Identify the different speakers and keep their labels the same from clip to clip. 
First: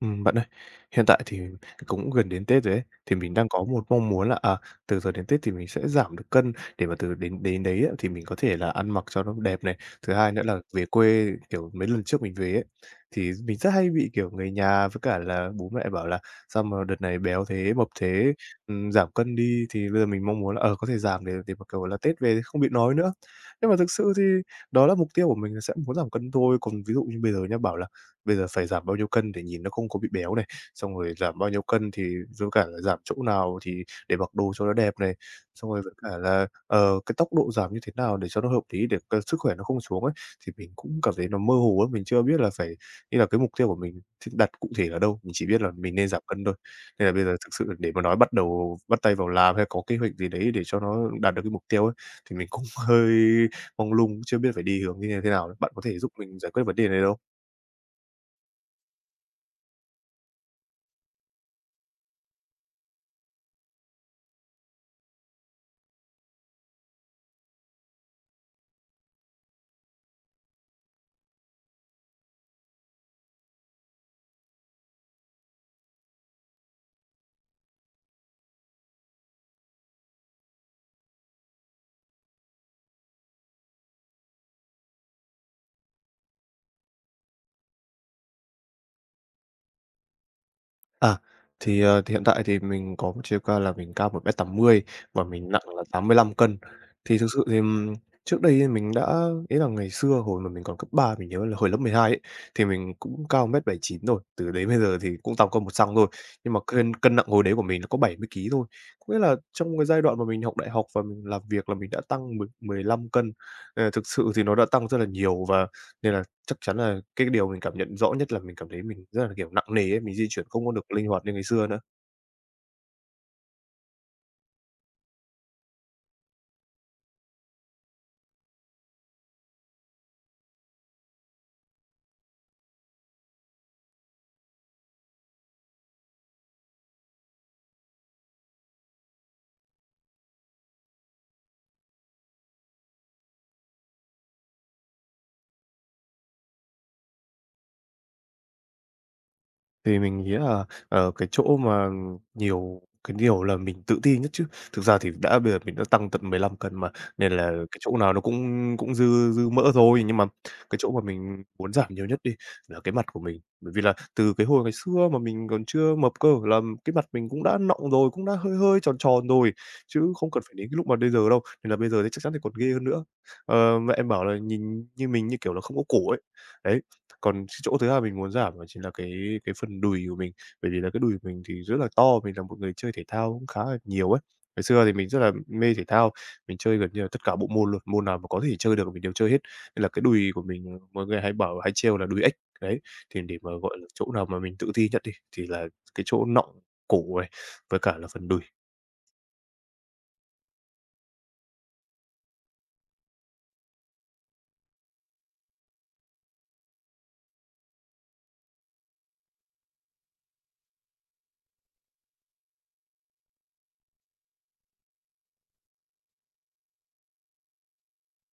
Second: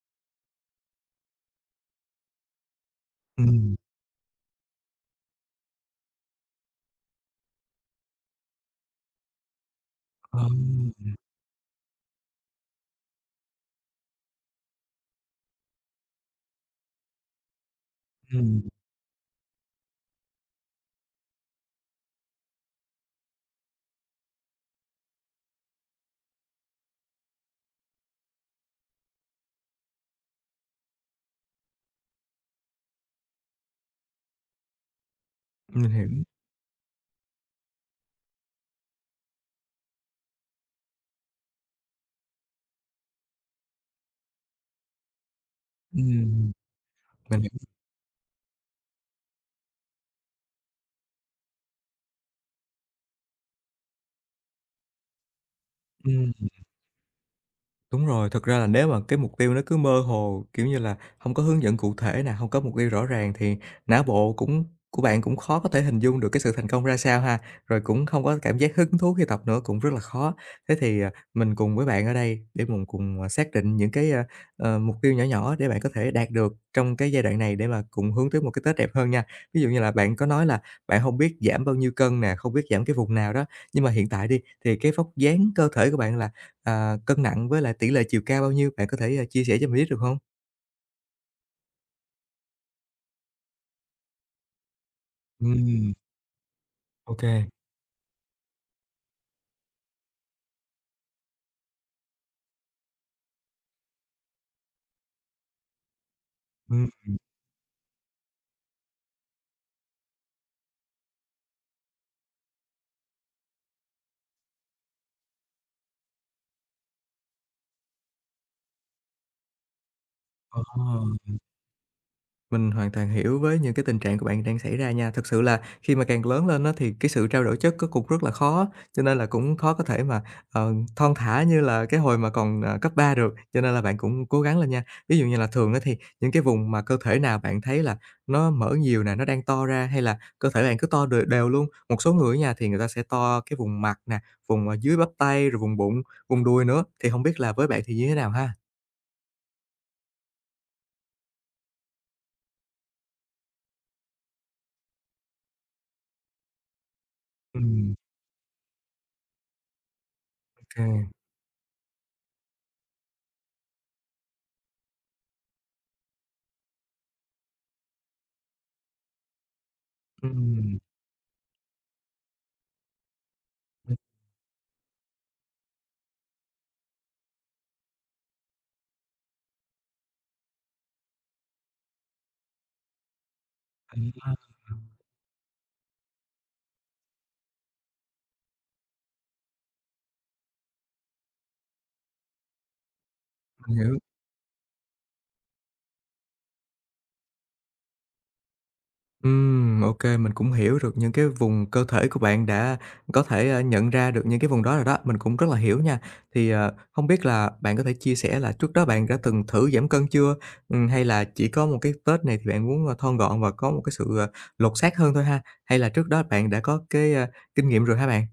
Speaker 1: Bạn ơi, hiện tại thì cũng gần đến Tết rồi ấy, thì mình đang có
Speaker 2: Ừm,
Speaker 1: một mong muốn là, từ giờ đến Tết thì mình sẽ giảm được cân để mà từ đến đến đấy á, thì mình có thể là ăn mặc cho nó đẹp này. Thứ hai
Speaker 2: ờ,
Speaker 1: nữa là về quê, kiểu, mấy lần trước mình về ấy, thì mình rất hay bị, kiểu, người nhà với cả là bố mẹ bảo là "Sao mà đợt này béo thế, mập thế,
Speaker 2: ừm,
Speaker 1: giảm cân đi." Thì bây giờ mình mong muốn là, ờ, có thể giảm để mà, kiểu là, Tết về thì không bị nói nữa. Nhưng mà thực sự thì đó là mục tiêu của mình là sẽ muốn giảm cân thôi, còn ví dụ như bây giờ nhá, bảo là bây giờ phải giảm bao nhiêu cân để nhìn nó không có bị béo này, xong rồi giảm bao nhiêu cân thì với cả là giảm chỗ nào thì để mặc đồ cho nó đẹp này, xong rồi
Speaker 2: mình
Speaker 1: với
Speaker 2: hiểu,
Speaker 1: cả là, ờ, cái tốc độ giảm như thế nào để cho nó hợp lý để c sức khỏe nó không xuống ấy, thì mình cũng cảm thấy nó mơ hồ lắm, mình chưa biết là phải như là cái mục tiêu của mình thì đặt cụ thể ở đâu, mình chỉ biết là mình nên giảm cân
Speaker 2: ừm,
Speaker 1: thôi. Nên là bây giờ
Speaker 2: mình
Speaker 1: thực
Speaker 2: hiểu,
Speaker 1: sự để mà nói bắt đầu bắt tay vào làm hay có kế hoạch gì đấy để cho nó đạt được cái mục tiêu ấy, thì mình cũng hơi mông lung, chưa biết phải đi hướng như thế nào. Bạn có thể giúp
Speaker 2: ừm.
Speaker 1: mình giải quyết vấn đề này được không?
Speaker 2: Đúng rồi, thực ra là nếu mà cái mục tiêu nó cứ mơ hồ, kiểu như là, không có hướng dẫn cụ thể nè, không có mục tiêu rõ ràng thì não bộ cũng của bạn cũng khó có thể hình dung được cái sự thành công ra sao ha, rồi cũng không có cảm giác hứng thú khi tập nữa, cũng rất là khó. Thế thì, mình cùng với bạn ở đây để mình cùng, xác định những cái, mục tiêu nhỏ nhỏ để bạn có thể đạt được trong cái giai đoạn này để mà cùng hướng tới một cái Tết đẹp hơn nha. Ví dụ như là bạn có nói là bạn không biết giảm bao nhiêu cân nè, không biết giảm cái vùng nào đó, nhưng mà hiện tại đi, thì cái vóc dáng cơ thể của bạn là cân nặng với lại tỷ lệ chiều cao bao nhiêu? Bạn có thể, chia sẻ cho mình biết được không?
Speaker 1: À, thì, ờ, thì hiện tại thì mình có một chiều cao là mình cao 1m80 và mình nặng là
Speaker 2: Ừm,
Speaker 1: 85 cân.
Speaker 2: ô.
Speaker 1: Thì thực sự thì, trước đây ấy mình đã ý là ngày xưa hồi mà mình còn cấp 3 mình nhớ là hồi lớp 12 ấy, thì mình cũng cao 1m79 rồi, từ đấy bây giờ thì cũng tăng cân một xăng thôi. Nhưng mà
Speaker 2: Ừm.
Speaker 1: cân cân nặng hồi đấy của mình nó có 70 ký thôi. Có nghĩa là trong cái giai đoạn mà mình học đại học và mình làm việc là mình đã tăng 10-15 cân. Nên thực sự thì nó đã tăng rất là nhiều và nên là chắc chắn là cái điều mình cảm nhận rõ nhất là mình cảm thấy mình rất là, kiểu, nặng nề ấy, mình di chuyển
Speaker 2: Ờ.
Speaker 1: không có được linh hoạt như ngày xưa nữa.
Speaker 2: Mình hoàn toàn hiểu với những cái tình trạng của bạn đang xảy ra nha. Thực sự là khi mà càng lớn lên á, thì cái sự trao đổi chất nó cũng rất là khó, cho nên là cũng khó có thể mà, thon thả như là cái hồi mà còn, cấp 3 được, cho nên là bạn cũng cố gắng lên nha. Ví dụ như là thường á, thì những cái vùng mà cơ thể nào bạn thấy là nó mở nhiều nè, nó đang to ra hay là cơ thể bạn cứ to đều đều luôn. Một số người nha, thì người ta sẽ to cái vùng mặt nè, vùng, dưới bắp tay, rồi vùng bụng, vùng đuôi nữa, thì không biết là với bạn thì như thế nào ha?
Speaker 1: Thì mình nghĩ là, ờ, cái chỗ mà nhiều cái điều là mình tự ti nhất chứ. Thực ra thì đã bây giờ mình đã tăng tận 15 cân mà, nên là cái
Speaker 2: Ừm,
Speaker 1: chỗ nào nó cũng cũng dư dư mỡ thôi. Nhưng mà
Speaker 2: ô
Speaker 1: cái
Speaker 2: kê.
Speaker 1: chỗ mà mình muốn giảm nhiều nhất đi là cái mặt của mình. Bởi vì là từ cái hồi ngày xưa mà mình còn chưa mập cơ là cái mặt mình cũng đã nọng rồi, cũng đã hơi hơi tròn tròn rồi, chứ không cần phải đến cái
Speaker 2: Ừm.
Speaker 1: lúc mà bây giờ đâu. Nên là bây giờ thì chắc chắn thì còn ghê hơn nữa. Ờ, mẹ em bảo là nhìn như mình như kiểu là không có cổ ấy. Đấy, còn cái chỗ thứ hai mình muốn giảm đó chính là cái phần đùi của mình, bởi vì là cái đùi của mình thì rất là to, mình là một người chơi thể thao cũng khá là nhiều
Speaker 2: Mình
Speaker 1: ấy. Ngày xưa thì mình rất là mê thể thao, mình chơi gần như là tất cả bộ môn luôn, môn nào mà có thể chơi được mình đều chơi hết, nên là cái đùi của mình mọi người hay bảo hay trêu là đùi ếch, đấy. Thì để mà, gọi là,
Speaker 2: hiểu.
Speaker 1: chỗ nào mà mình tự ti nhất đi, thì là cái chỗ nọng, cổ này, với cả là phần đùi.
Speaker 2: Ok, mình cũng hiểu được những cái vùng cơ thể của bạn đã có thể, nhận ra được những cái vùng đó rồi đó, mình cũng rất là hiểu nha. Thì, hông biết là bạn có thể chia sẻ là trước đó bạn đã từng thử giảm cân chưa? Hay là chỉ có một cái Tết này thì bạn muốn, thon gọn và có một cái sự, lột xác hơn thôi ha? Hay là trước đó bạn đã có cái, kinh nghiệm rồi hả bạn?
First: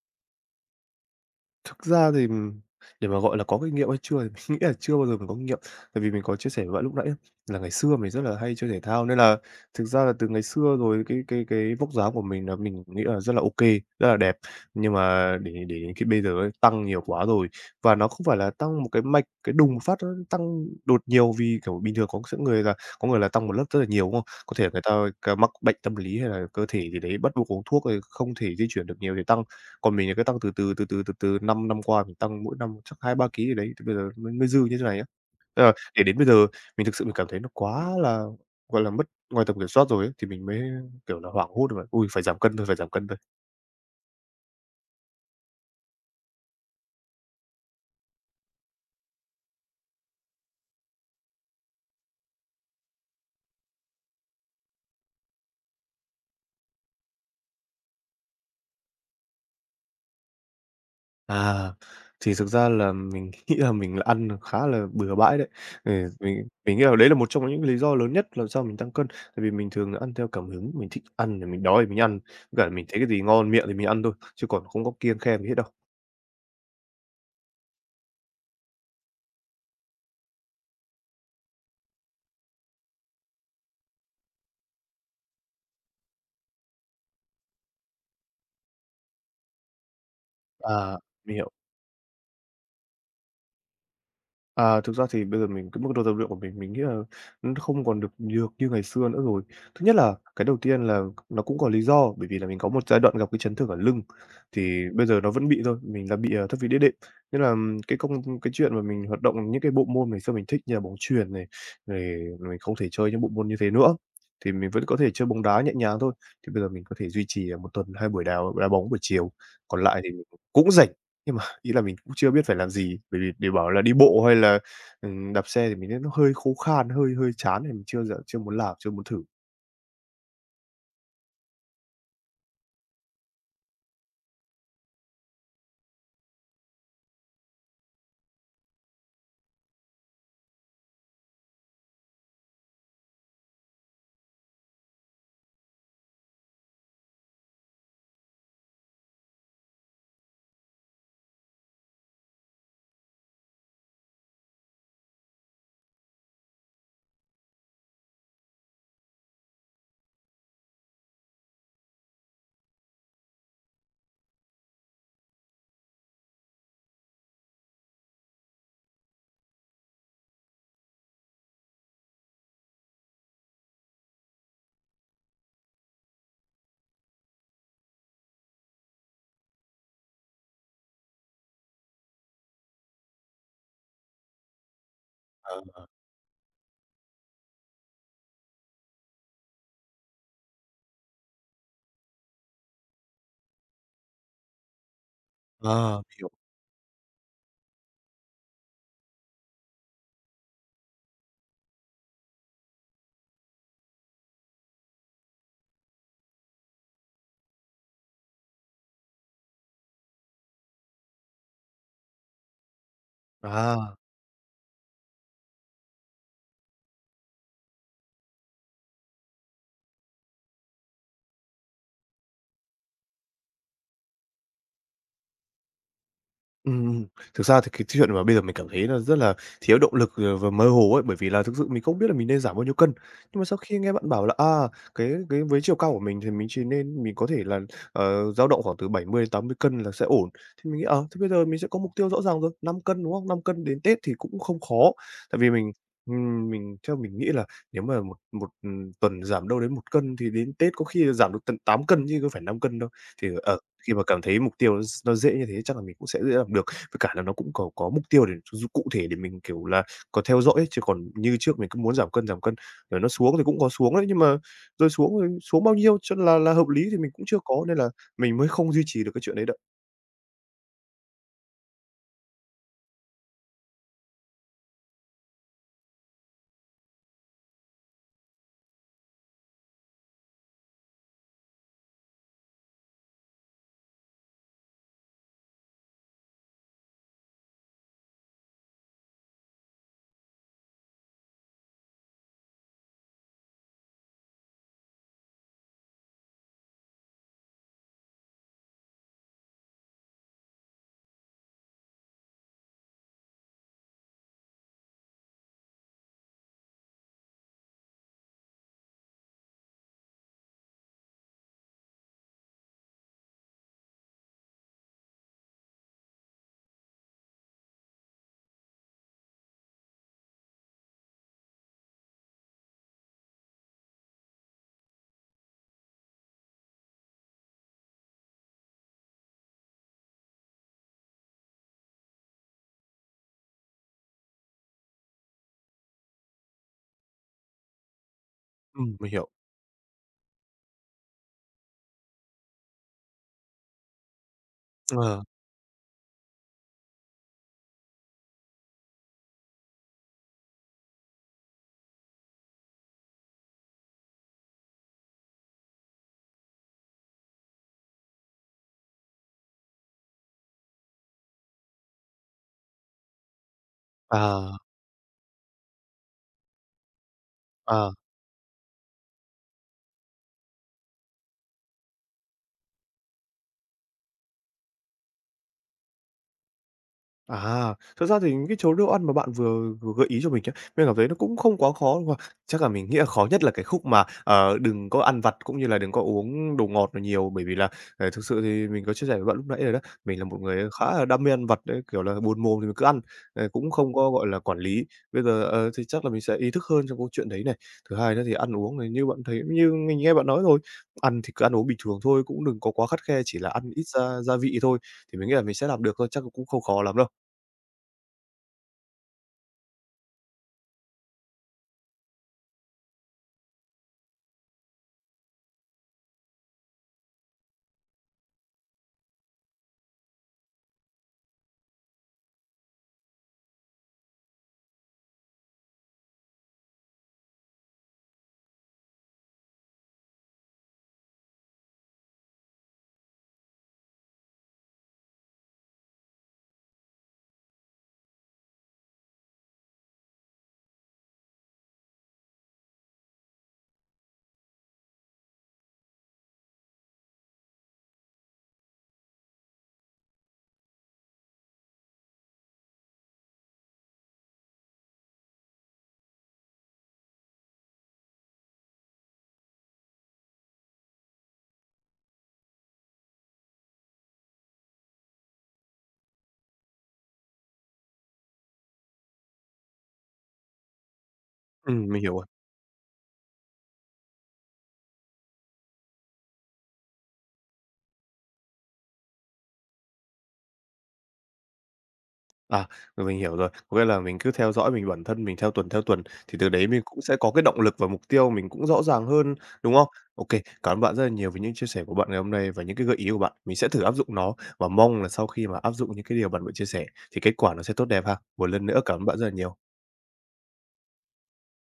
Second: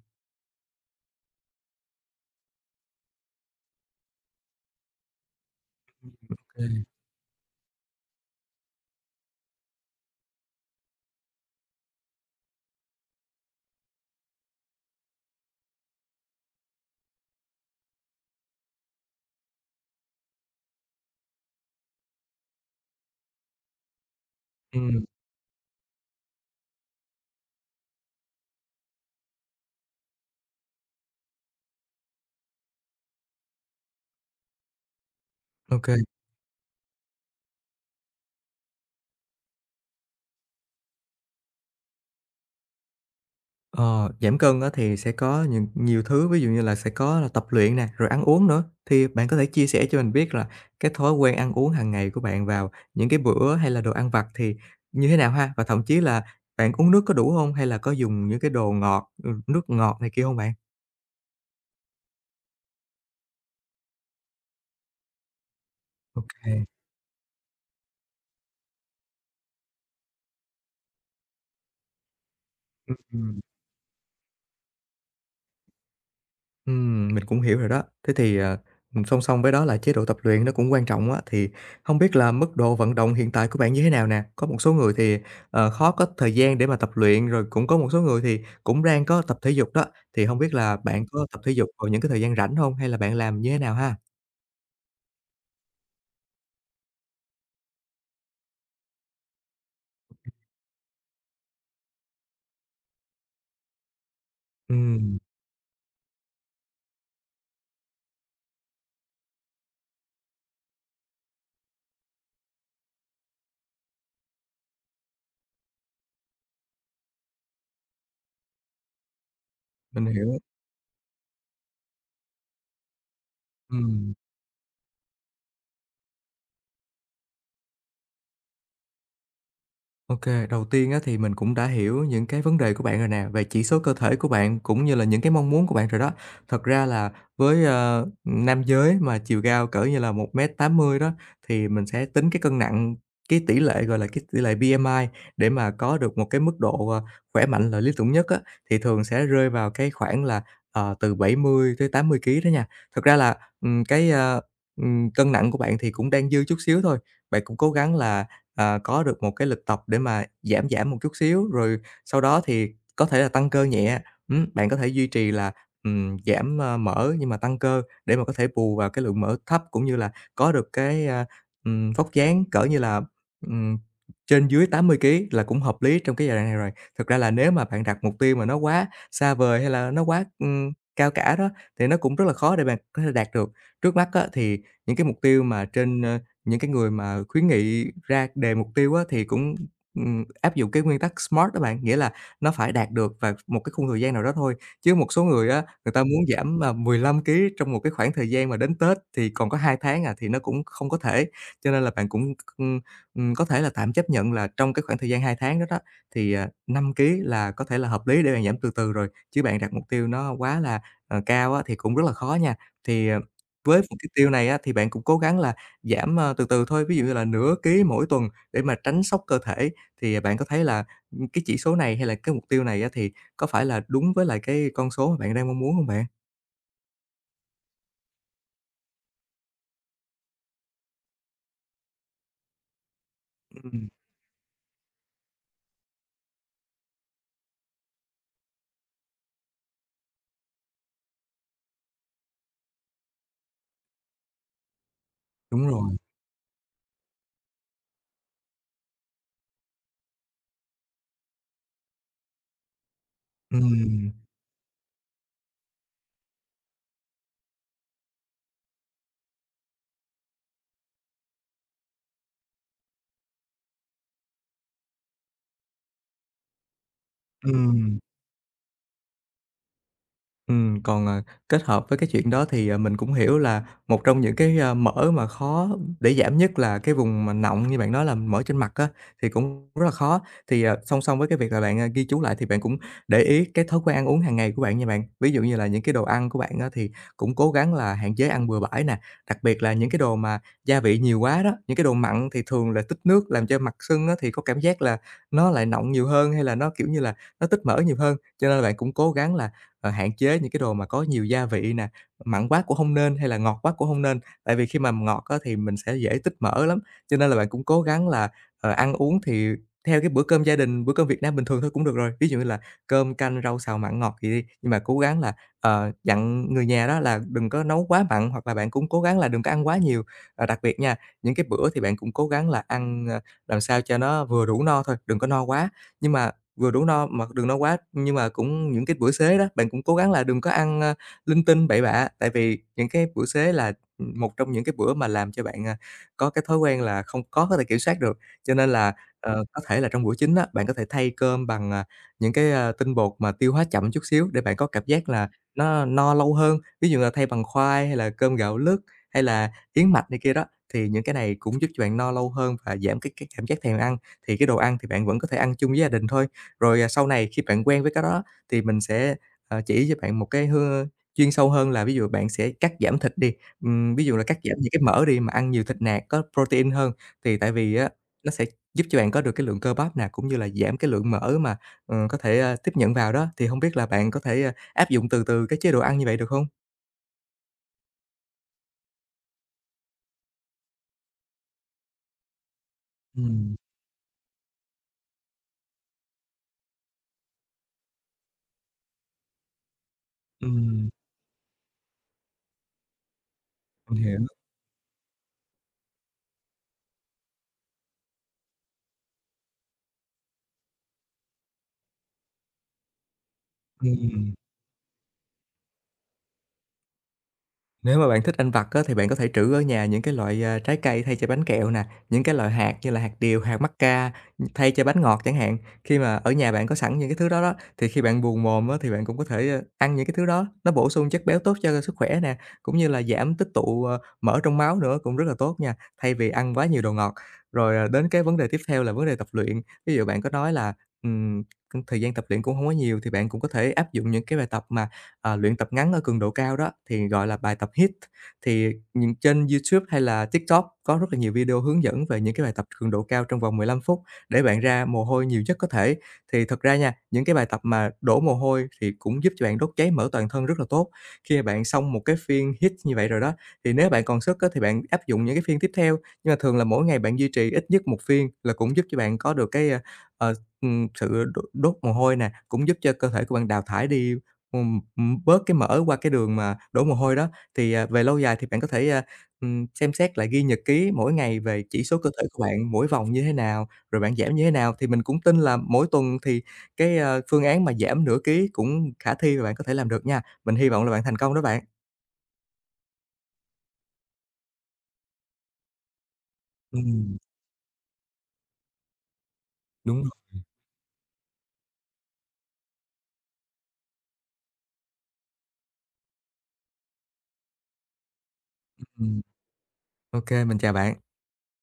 Speaker 1: Thực ra thì, để mà gọi là có kinh nghiệm hay chưa thì mình nghĩ là chưa bao giờ mình có kinh nghiệm. Tại vì mình có chia sẻ với bạn
Speaker 2: Ừm.
Speaker 1: lúc nãy á, là ngày xưa mình rất là hay chơi thể thao, nên là thực ra là từ ngày xưa rồi cái vóc dáng của mình là mình nghĩ là rất là OK, rất là đẹp. Nhưng mà để đến khi bây giờ ấy, tăng nhiều quá rồi, và nó không phải là tăng một cái mạch, cái đùng một phát nó tăng đột nhiều vì, kiểu, bình thường có sẽ người là có người là tăng một lớp rất là nhiều, đúng không? Có thể người ta
Speaker 2: Ừm,
Speaker 1: ca mắc bệnh tâm lý hay là cơ thể gì đấy bắt buộc uống thuốc rồi không thể di chuyển được nhiều thì tăng. Còn mình thì cứ tăng từ từ, từ từ, từ từ, 5 năm qua mình tăng mỗi năm chắc 2-3 ký gì đấy, thì bây giờ mới mới dư như thế này á. Tức là
Speaker 2: ô.
Speaker 1: để đến bây giờ mình thực sự mình cảm thấy nó quá là, gọi là, mất ngoài tầm kiểm soát rồi ấy, thì mình mới, kiểu là, hoảng hốt mà "Ôi, phải giảm cân thôi, phải giảm cân thôi."
Speaker 2: Ờ, Giảm cân á thì sẽ có những nhiều thứ, ví dụ như là sẽ có là tập luyện nè, rồi ăn uống nữa. Thì bạn có thể chia sẻ cho mình biết là cái thói quen ăn uống hàng ngày của bạn vào những cái bữa hay là đồ ăn vặt thì như thế nào ha? Và thậm chí là bạn uống nước có đủ không? Hay là có dùng những cái đồ ngọt, nước ngọt này kia không bạn?
Speaker 1: À, thì thực ra là mình nghĩ là mình là ăn khá là bừa bãi đấy. Ừ,
Speaker 2: Ô
Speaker 1: mình
Speaker 2: kê.
Speaker 1: mình nghĩ là đấy là một trong những lý do lớn nhất làm sao mình tăng cân, tại vì mình thường là ăn theo cảm hứng, mình thích ăn thì mình đói thì mình ăn, với cả là mình thấy cái gì ngon miệng thì mình ăn thôi, chứ còn không có kiêng khem gì hết đâu.
Speaker 2: Mình cũng hiểu rồi đó. Thế thì, song song với đó là chế độ tập luyện nó cũng quan trọng á, thì không biết là mức độ vận động hiện tại của bạn như thế nào nè? Có một số người thì, khó có thời gian để mà tập luyện, rồi cũng có một số người thì cũng đang có tập thể dục đó, thì không biết là
Speaker 1: À,
Speaker 2: bạn có
Speaker 1: mình
Speaker 2: tập
Speaker 1: hiểu.
Speaker 2: thể dục vào những cái thời gian rảnh không hay là bạn làm như thế nào ha?
Speaker 1: À, thực ra thì bây giờ mình cái mức độ tập luyện của mình nghĩ là nó không còn được được như ngày xưa nữa rồi. Thứ nhất là cái đầu tiên là nó cũng có lý do, bởi vì là mình có một giai đoạn gặp cái chấn thương ở lưng, thì bây
Speaker 2: Ừm,
Speaker 1: giờ nó vẫn bị thôi, mình là bị, ờ, thoát vị đĩa đệm. Nên là cái chuyện mà mình hoạt động những cái bộ môn ngày xưa mình thích như là bóng chuyền này, rồi mình không thể chơi những bộ môn như thế nữa, thì mình vẫn có thể chơi bóng đá nhẹ nhàng thôi. Thì bây giờ mình có thể duy trì, à, 1 tuần 2 buổi đá đá bóng buổi chiều, còn lại
Speaker 2: mình
Speaker 1: thì mình
Speaker 2: hiểu,
Speaker 1: cũng rảnh. Nhưng ý là mình cũng chưa biết phải làm gì, bởi vì để bảo là đi
Speaker 2: ừm.
Speaker 1: bộ hay là, đạp xe thì mình thấy nó hơi khô khan, hơi hơi chán thì mình chưa chưa muốn làm, chưa muốn thử.
Speaker 2: OK, đầu tiên á thì mình cũng đã hiểu những cái vấn đề của bạn rồi nè, về chỉ số cơ thể của bạn cũng như là những cái mong muốn của bạn rồi đó. Thật ra là với, nam giới mà chiều cao cỡ như là 1m80 đó, thì mình sẽ tính cái cân nặng, cái tỷ lệ, gọi là, cái tỷ lệ BMI để mà có được một cái mức độ, khỏe mạnh là lý tưởng nhất á, thì thường sẽ rơi vào cái khoảng là, từ 70 tới 80 ký đó nha. Thật ra là, cái, cân nặng của bạn thì cũng đang dư chút xíu thôi, bạn cũng cố gắng là có được một cái lịch tập để mà giảm giảm một chút xíu, rồi sau đó thì có thể là tăng cơ nhẹ. Bạn có thể duy trì là, giảm, mỡ nhưng mà tăng cơ để mà có thể bù vào cái lượng mỡ thấp, cũng như là có được cái, vóc dáng cỡ như là, ừm, trên dưới 80 ký là cũng hợp lý trong cái giai đoạn này rồi. Thực ra là nếu mà bạn đặt mục tiêu mà nó quá xa vời hay là nó quá, cao cả đó, thì nó cũng rất là khó để bạn có thể đạt được. Trước mắt á, thì những cái mục tiêu mà trên, những cái người mà khuyến nghị ra đề mục tiêu á, thì cũng, áp dụng cái nguyên tắc SMART đó bạn, nghĩa là nó phải đạt được vào một cái khung thời gian nào đó thôi. Chứ một số người á, người
Speaker 1: Ờ, mình
Speaker 2: ta muốn
Speaker 1: hiểu.
Speaker 2: giảm, mà 15 ký trong một cái khoảng thời gian mà đến Tết thì còn có 2 tháng à, thì nó cũng không có thể. Cho nên là bạn cũng, có thể là tạm chấp nhận là trong cái khoảng thời gian 2 tháng đó đó, thì, 5 ký là có thể là hợp lý để bạn giảm từ từ rồi, chứ bạn đặt mục tiêu nó quá là, cao á, thì cũng rất là khó nha. Thì, với
Speaker 1: À.
Speaker 2: mục tiêu này á, thì bạn cũng cố gắng là giảm, từ từ thôi, ví dụ như là nửa ký mỗi tuần để mà tránh sốc cơ thể, thì bạn có thấy là, cái chỉ số này hay là cái mục tiêu này á thì có phải là đúng với lại cái con số mà bạn đang mong muốn không bạn?
Speaker 1: Ừm, thực ra thì cái chuyện mà bây giờ mình cảm thấy là rất là thiếu động lực, ờ, và mơ hồ ấy, bởi vì là thực sự mình không biết là mình nên giảm bao nhiêu cân. Nhưng mà sau khi
Speaker 2: Ừm,
Speaker 1: nghe bạn bảo là, à, cái với chiều cao của mình thì mình chỉ nên mình có thể là, ờ, dao động khoảng từ 70 đến 80 cân là sẽ ổn. Thì mình nghĩ, ờ, thế bây giờ mình sẽ có mục tiêu rõ ràng rồi, 5 cân, đúng không? 5 cân đến Tết thì cũng không khó. Tại vì
Speaker 2: đúng rồi.
Speaker 1: mình theo mình nghĩ là nếu mà một một, tuần giảm đâu đến một cân thì đến Tết có khi là giảm được tận 8 cân chứ có phải 5 cân đâu. Thì, ờ khi mà
Speaker 2: Ừm,
Speaker 1: cảm thấy mục tiêu nó dễ như thế chắc là mình cũng sẽ dễ làm được, với cả là nó cũng có mục tiêu để d cụ thể để mình, kiểu là, có theo dõi ấy, chứ còn như trước mình cứ muốn giảm cân, rồi nó xuống thì cũng có xuống đấy, nhưng mà rồi xuống bao nhiêu cho là hợp lý thì mình cũng chưa có, nên là
Speaker 2: ừm.
Speaker 1: mình mới không duy trì được cái chuyện đấy đâu.
Speaker 2: Còn, kết hợp với cái chuyện đó thì, mình cũng hiểu là một trong những cái, mỡ mà khó để giảm nhất là cái vùng mà nọng như bạn nói là mỡ trên mặt á, thì cũng rất là khó. Thì, song song với cái việc là bạn, ghi chú lại thì bạn cũng để ý cái thói quen ăn uống hàng ngày của bạn nha bạn. Ví dụ như là những cái đồ ăn của bạn á thì cũng cố gắng là hạn chế ăn bừa bãi nè, đặc biệt là những cái đồ mà gia vị nhiều quá đó, những cái đồ mặn thì thường là tích nước làm cho mặt sưng á thì có cảm giác là nó lại nọng nhiều hơn hay là nó, kiểu như là, nó tích mỡ nhiều hơn. Cho nên là bạn cũng cố gắng là hạn chế những cái đồ mà có nhiều gia vị nè, mặn quá cũng không nên hay là ngọt quá cũng không nên. Tại vì khi mà ngọt á thì mình sẽ dễ tích mỡ lắm, cho nên là bạn cũng cố gắng là, ăn uống thì theo cái bữa cơm gia đình, bữa cơm Việt Nam bình thường thôi cũng được rồi. Ví dụ như là cơm, canh, rau, xào mặn, ngọt gì đi, nhưng mà cố gắng là, dặn người nhà đó là đừng có nấu quá mặn hoặc là bạn cũng cố gắng là đừng có ăn quá nhiều. Và đặc biệt nha, những cái bữa thì bạn cũng cố gắng là ăn, làm sao cho nó vừa đủ no thôi, đừng có no quá. Nhưng mà vừa đủ no mà đừng no quá, nhưng mà cũng những cái bữa xế đó, bạn cũng cố gắng là đừng có ăn, linh tinh bậy bạ, tại vì những cái bữa xế là, một trong những cái bữa mà làm cho bạn, có cái thói quen là không có có thể kiểm soát được. Cho nên
Speaker 1: Ừ,
Speaker 2: là,
Speaker 1: mình hiểu.
Speaker 2: có thể là trong bữa chính á, bạn có thể thay cơm bằng, những cái, tinh bột mà tiêu hóa chậm chút xíu để bạn có cảm giác
Speaker 1: Ờ,
Speaker 2: là nó no lâu hơn. Ví dụ là thay bằng khoai hay là cơm gạo lứt, hay là yến mạch này kia đó, thì những cái này cũng giúp cho bạn no lâu hơn và giảm cái cảm giác thèm ăn. Thì cái đồ ăn thì bạn vẫn có thể ăn chung với gia đình thôi. Rồi, sau này khi bạn quen với cái đó thì mình sẽ, chỉ cho bạn một cái hương chuyên sâu hơn là ví dụ bạn sẽ cắt giảm thịt đi, ví dụ là cắt giảm
Speaker 1: à
Speaker 2: những cái mỡ đi mà ăn nhiều thịt nạc có protein hơn. Thì tại vì
Speaker 1: à.
Speaker 2: á, nó sẽ giúp cho bạn có được cái lượng cơ bắp nè, cũng như là giảm cái lượng mỡ mà, có thể, tiếp nhận vào đó. Thì không biết là bạn có thể, áp dụng từ từ cái chế độ ăn như vậy được không?
Speaker 1: À, thật ra thì cái chỗ đồ ăn mà bạn vừa vừa gợi ý cho mình nhá, mình cảm thấy nó cũng không quá khó, đúng không? Chắc là mình nghĩ là khó nhất là
Speaker 2: Ừm,
Speaker 1: cái khúc mà, ờ, đừng có ăn vặt cũng như là đừng có uống đồ ngọt nhiều, bởi vì là, ờ, thực sự thì mình có chia sẻ với bạn lúc nãy rồi đó, mình là một người
Speaker 2: ừm,
Speaker 1: khá là đam mê ăn vặt đấy, kiểu là, buồn mồm thì mình cứ ăn, ờ, cũng không
Speaker 2: mình
Speaker 1: có,
Speaker 2: hiểu,
Speaker 1: gọi là, quản lý. Bây giờ, ờ, thì chắc là mình sẽ ý thức hơn trong câu chuyện đấy này. Thứ hai nữa thì ăn uống này như bạn thấy như mình nghe bạn nói rồi, ăn thì cứ ăn uống bình thường thôi, cũng đừng có quá khắt khe, chỉ là ăn ít gia
Speaker 2: ừm.
Speaker 1: gia vị thôi, thì mình nghĩ là mình sẽ làm được thôi, chắc cũng không khó lắm đâu.
Speaker 2: Nếu mà bạn thích ăn vặt á, thì bạn có thể trữ ở nhà những cái loại, trái cây thay cho bánh kẹo nè, những cái loại hạt như là hạt điều, hạt mắc ca thay cho bánh ngọt chẳng hạn. Khi mà ở nhà bạn có sẵn những cái thứ đó đó, thì khi bạn buồn mồm á, thì bạn cũng có thể, ăn những cái thứ đó, nó bổ sung chất béo tốt cho sức khỏe nè, cũng như là giảm tích tụ, mỡ trong máu nữa cũng rất là tốt nha, thay vì ăn quá nhiều đồ ngọt. Rồi, đến cái vấn đề tiếp theo là vấn đề tập luyện, ví dụ bạn có nói là, ừm, thời gian tập luyện cũng không có nhiều thì bạn cũng có thể áp dụng những cái bài tập mà luyện tập ngắn ở cường độ cao đó, thì gọi là bài tập HIIT. Thì nhìn trên YouTube hay là TikTok có rất là nhiều video hướng dẫn về những cái bài tập cường độ cao trong vòng 15 phút để bạn ra mồ hôi nhiều nhất có thể. Thì thật ra nha, những cái bài tập mà đổ mồ hôi thì cũng giúp cho bạn đốt cháy mỡ toàn thân rất là tốt. Khi mà bạn xong một cái phiên HIIT như vậy rồi đó, thì nếu bạn còn sức á, thì bạn áp dụng những cái phiên tiếp theo. Nhưng mà thường là mỗi ngày bạn duy trì ít nhất một phiên là cũng giúp cho bạn có được cái, ờ, sự đốt mồ hôi nè, cũng giúp cho cơ thể của bạn đào thải đi bớt cái mỡ qua cái đường mà đổ mồ hôi đó. Thì, về lâu dài thì bạn có thể, xem xét lại ghi nhật ký mỗi ngày về chỉ số
Speaker 1: Mình
Speaker 2: cơ
Speaker 1: hiểu rồi.
Speaker 2: thể của bạn, mỗi vòng như thế nào, rồi bạn giảm như thế nào. Thì mình cũng tin là mỗi tuần thì cái, phương án mà giảm nửa ký cũng khả thi và bạn có thể làm được nha. Mình hy vọng là bạn thành công đó bạn.
Speaker 1: À, rồi mình hiểu rồi. Có nghĩa là mình cứ theo dõi mình bản thân mình theo tuần thì từ đấy mình cũng sẽ
Speaker 2: Ừm,
Speaker 1: có cái động lực và mục tiêu mình cũng rõ ràng hơn, đúng không?
Speaker 2: đúng rồi.
Speaker 1: OK, cảm ơn bạn rất là nhiều với những chia sẻ của bạn ngày hôm nay và những cái gợi ý của bạn. Mình sẽ thử áp dụng nó và mong là sau khi mà áp dụng những cái điều bạn vừa chia sẻ thì kết quả nó sẽ tốt đẹp ha. Một lần nữa cảm ơn bạn
Speaker 2: Ừm,
Speaker 1: rất là nhiều.
Speaker 2: ô mình chào bạn.